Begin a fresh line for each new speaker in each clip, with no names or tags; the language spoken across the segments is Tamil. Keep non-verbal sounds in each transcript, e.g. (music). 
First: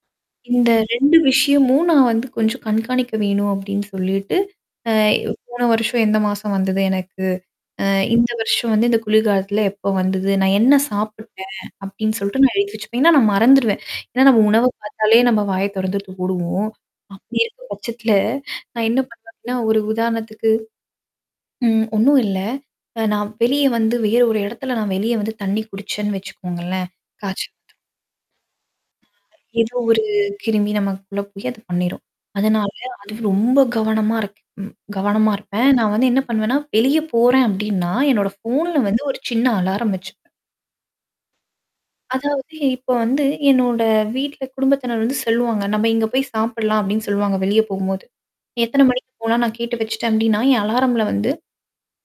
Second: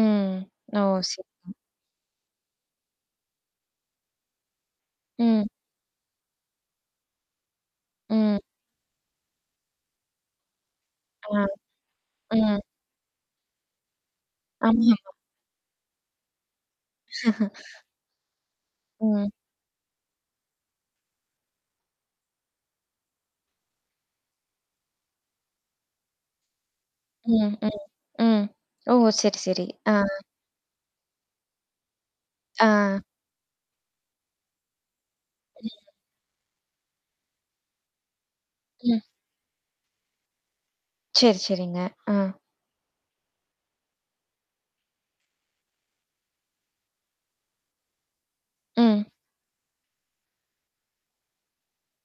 ம்.
இந்த
ஓ!
2
சேரிங்க.
விஷயமும் நான் வந்து கொஞ்சம் கண்காணிக்க வேணும் அப்படின்னு சொல்லிட்டு. அ
ம்.
போன வருஷம் எந்த மாசம் வந்தது எனக்கு? அ இந்த
ம்.
வருஷம் வந்து இந்த குளிர்காலத்தில எப்ப வந்தது? நான் என்ன
ஆ.
சாப்பிட்டேன் அப்படின்னு சொல்லிட்டு நான்
ம்.
எழுத்தி வச்சுப்பேன். ஏன்னா நான் மறந்துருவேன். ஏன்னா நம்ம உணவ
ஆம்மாமா.
பார்த்தாலே நம்ம வாய தொறந்து மூடுவோம். அப்படி இருக்க
(laughs)
பட்சத்தல, நான் என்ன
ம்.
பண்ணுவன்னா. ஒரு உதாரணத்துக்கு. ம். ஒண்ணும் இல்ல. அ நான் வெளிய வந்து வேற ஒரு இடத்துல நான் வெளிய வந்து தண்ணி குடிச்சேன்னு வச்சுக்கோங்களேன். காச்ச
ம்,
வந்துறும்.
ம், ம். ஓ! சேரி, சேரி.
ஏதோ
ஆ.
ஒரு கிருமி நமக்குள்ள போய் அத பண்ணிரும். அதனால
ஆ.
அது ரொம்ப கவனமா இருக் ம் கவனமா இருப்பேன்.
(unintelligible)
நான் வந்து என்ன பண்ணுவேன்னா, வெளிய போறேன் அப்டின்னா, என்னோட ஃபோன்ல வந்து
ம்.
ஒரு சின்ன அலாரம் வச்சுப்பே
சேரி, சேரிங்க. அ.
அதாவது இப்ப வந்து என்னோட வீட்ல குடும்பத்தினர் வந்து செல்லுவாங்க. நம்ம இங்க போய் சாப்பில்லாம் அப்டின்னு சொல்லுவாங்க வெளிய போகும்போது. எத்தனை
ம்.
மணிக்கு போலாம் நான் கேட்டு வச்சுட்டேன் அப்டின்னா, என் அலாரம்ல வந்து.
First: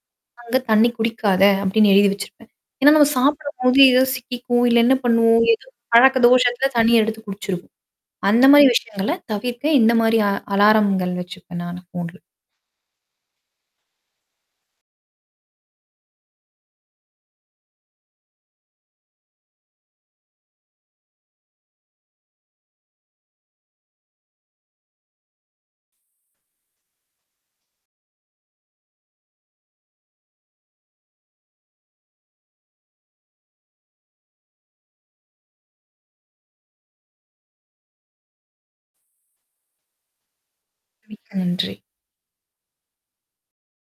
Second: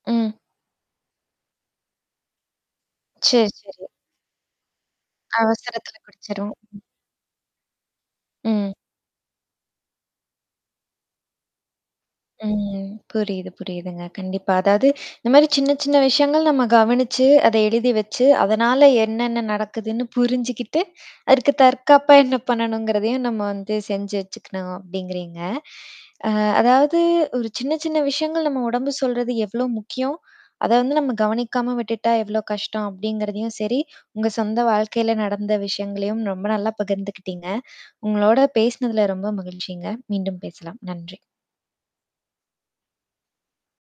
ம்.
அங்க தண்ணி குடிக்காத அப்டின்னு எழுதி வச்சிருப்பேன். ஏன்னா, நம்ம
சேரி,
சாப்பிடும்போது
சேரி.
ஏதோ சிக்கிக்கும், இல்ல என்ன பண்ணுவோம்? ஏதோ
அவசரத்துல
பழக்க
குடிச்சுரும்.
தோஷத்தில தண்ணிய எடுத்து குடிச்சிருவோம். அந்த மாரி
ம்.
விஷயங்கள தவிர்க்க இந்த மாரி அ அலாரங்கள் வச்சுப்பேன், நானு போன்ல.
ம். ம். புரியுது, புரியுதுங்க. கண்டிப்பா. அதாவது (inhales) இந்த மாரி சின்ன, சின்ன விஷயங்கள் நம்ம கவனிச்சு, அத எழுதி வச்சு, அதனால என்னென்ன நடக்குதுன்னு புரிஞ்சுக்கிட்டு, அதுக்கு தற்காப்பா என்ன பண்ணணுங்கிறதையும் நம்ம வந்து செஞ்சு வச்சுக்கணும் அப்படிங்கிறீங்க. (inhales) அ அதாவது ஒரு சின்ன, சின்ன விஷயங்கள் நம்ம உடம்பு சொல்றது எவ்ளோ முக்கியம்? (inhales) அத வந்து நம்ம கவனிக்காம விட்டுட்டா எவ்வளோ கஷ்டம் அப்படிங்கிறதையும் சேரி, உங்க சொந்த வாழ்க்கையில நடந்த விஷயங்களையும் ரொம்ப நல்லா பகிர்ந்துக்கிட்டீங்க. உங்களோட பேசினதுல ரொம்ப மகிழ்ச்சிங்க. மீண்டும் பேசலாம். நன்றி.
மிக்க நன்றி.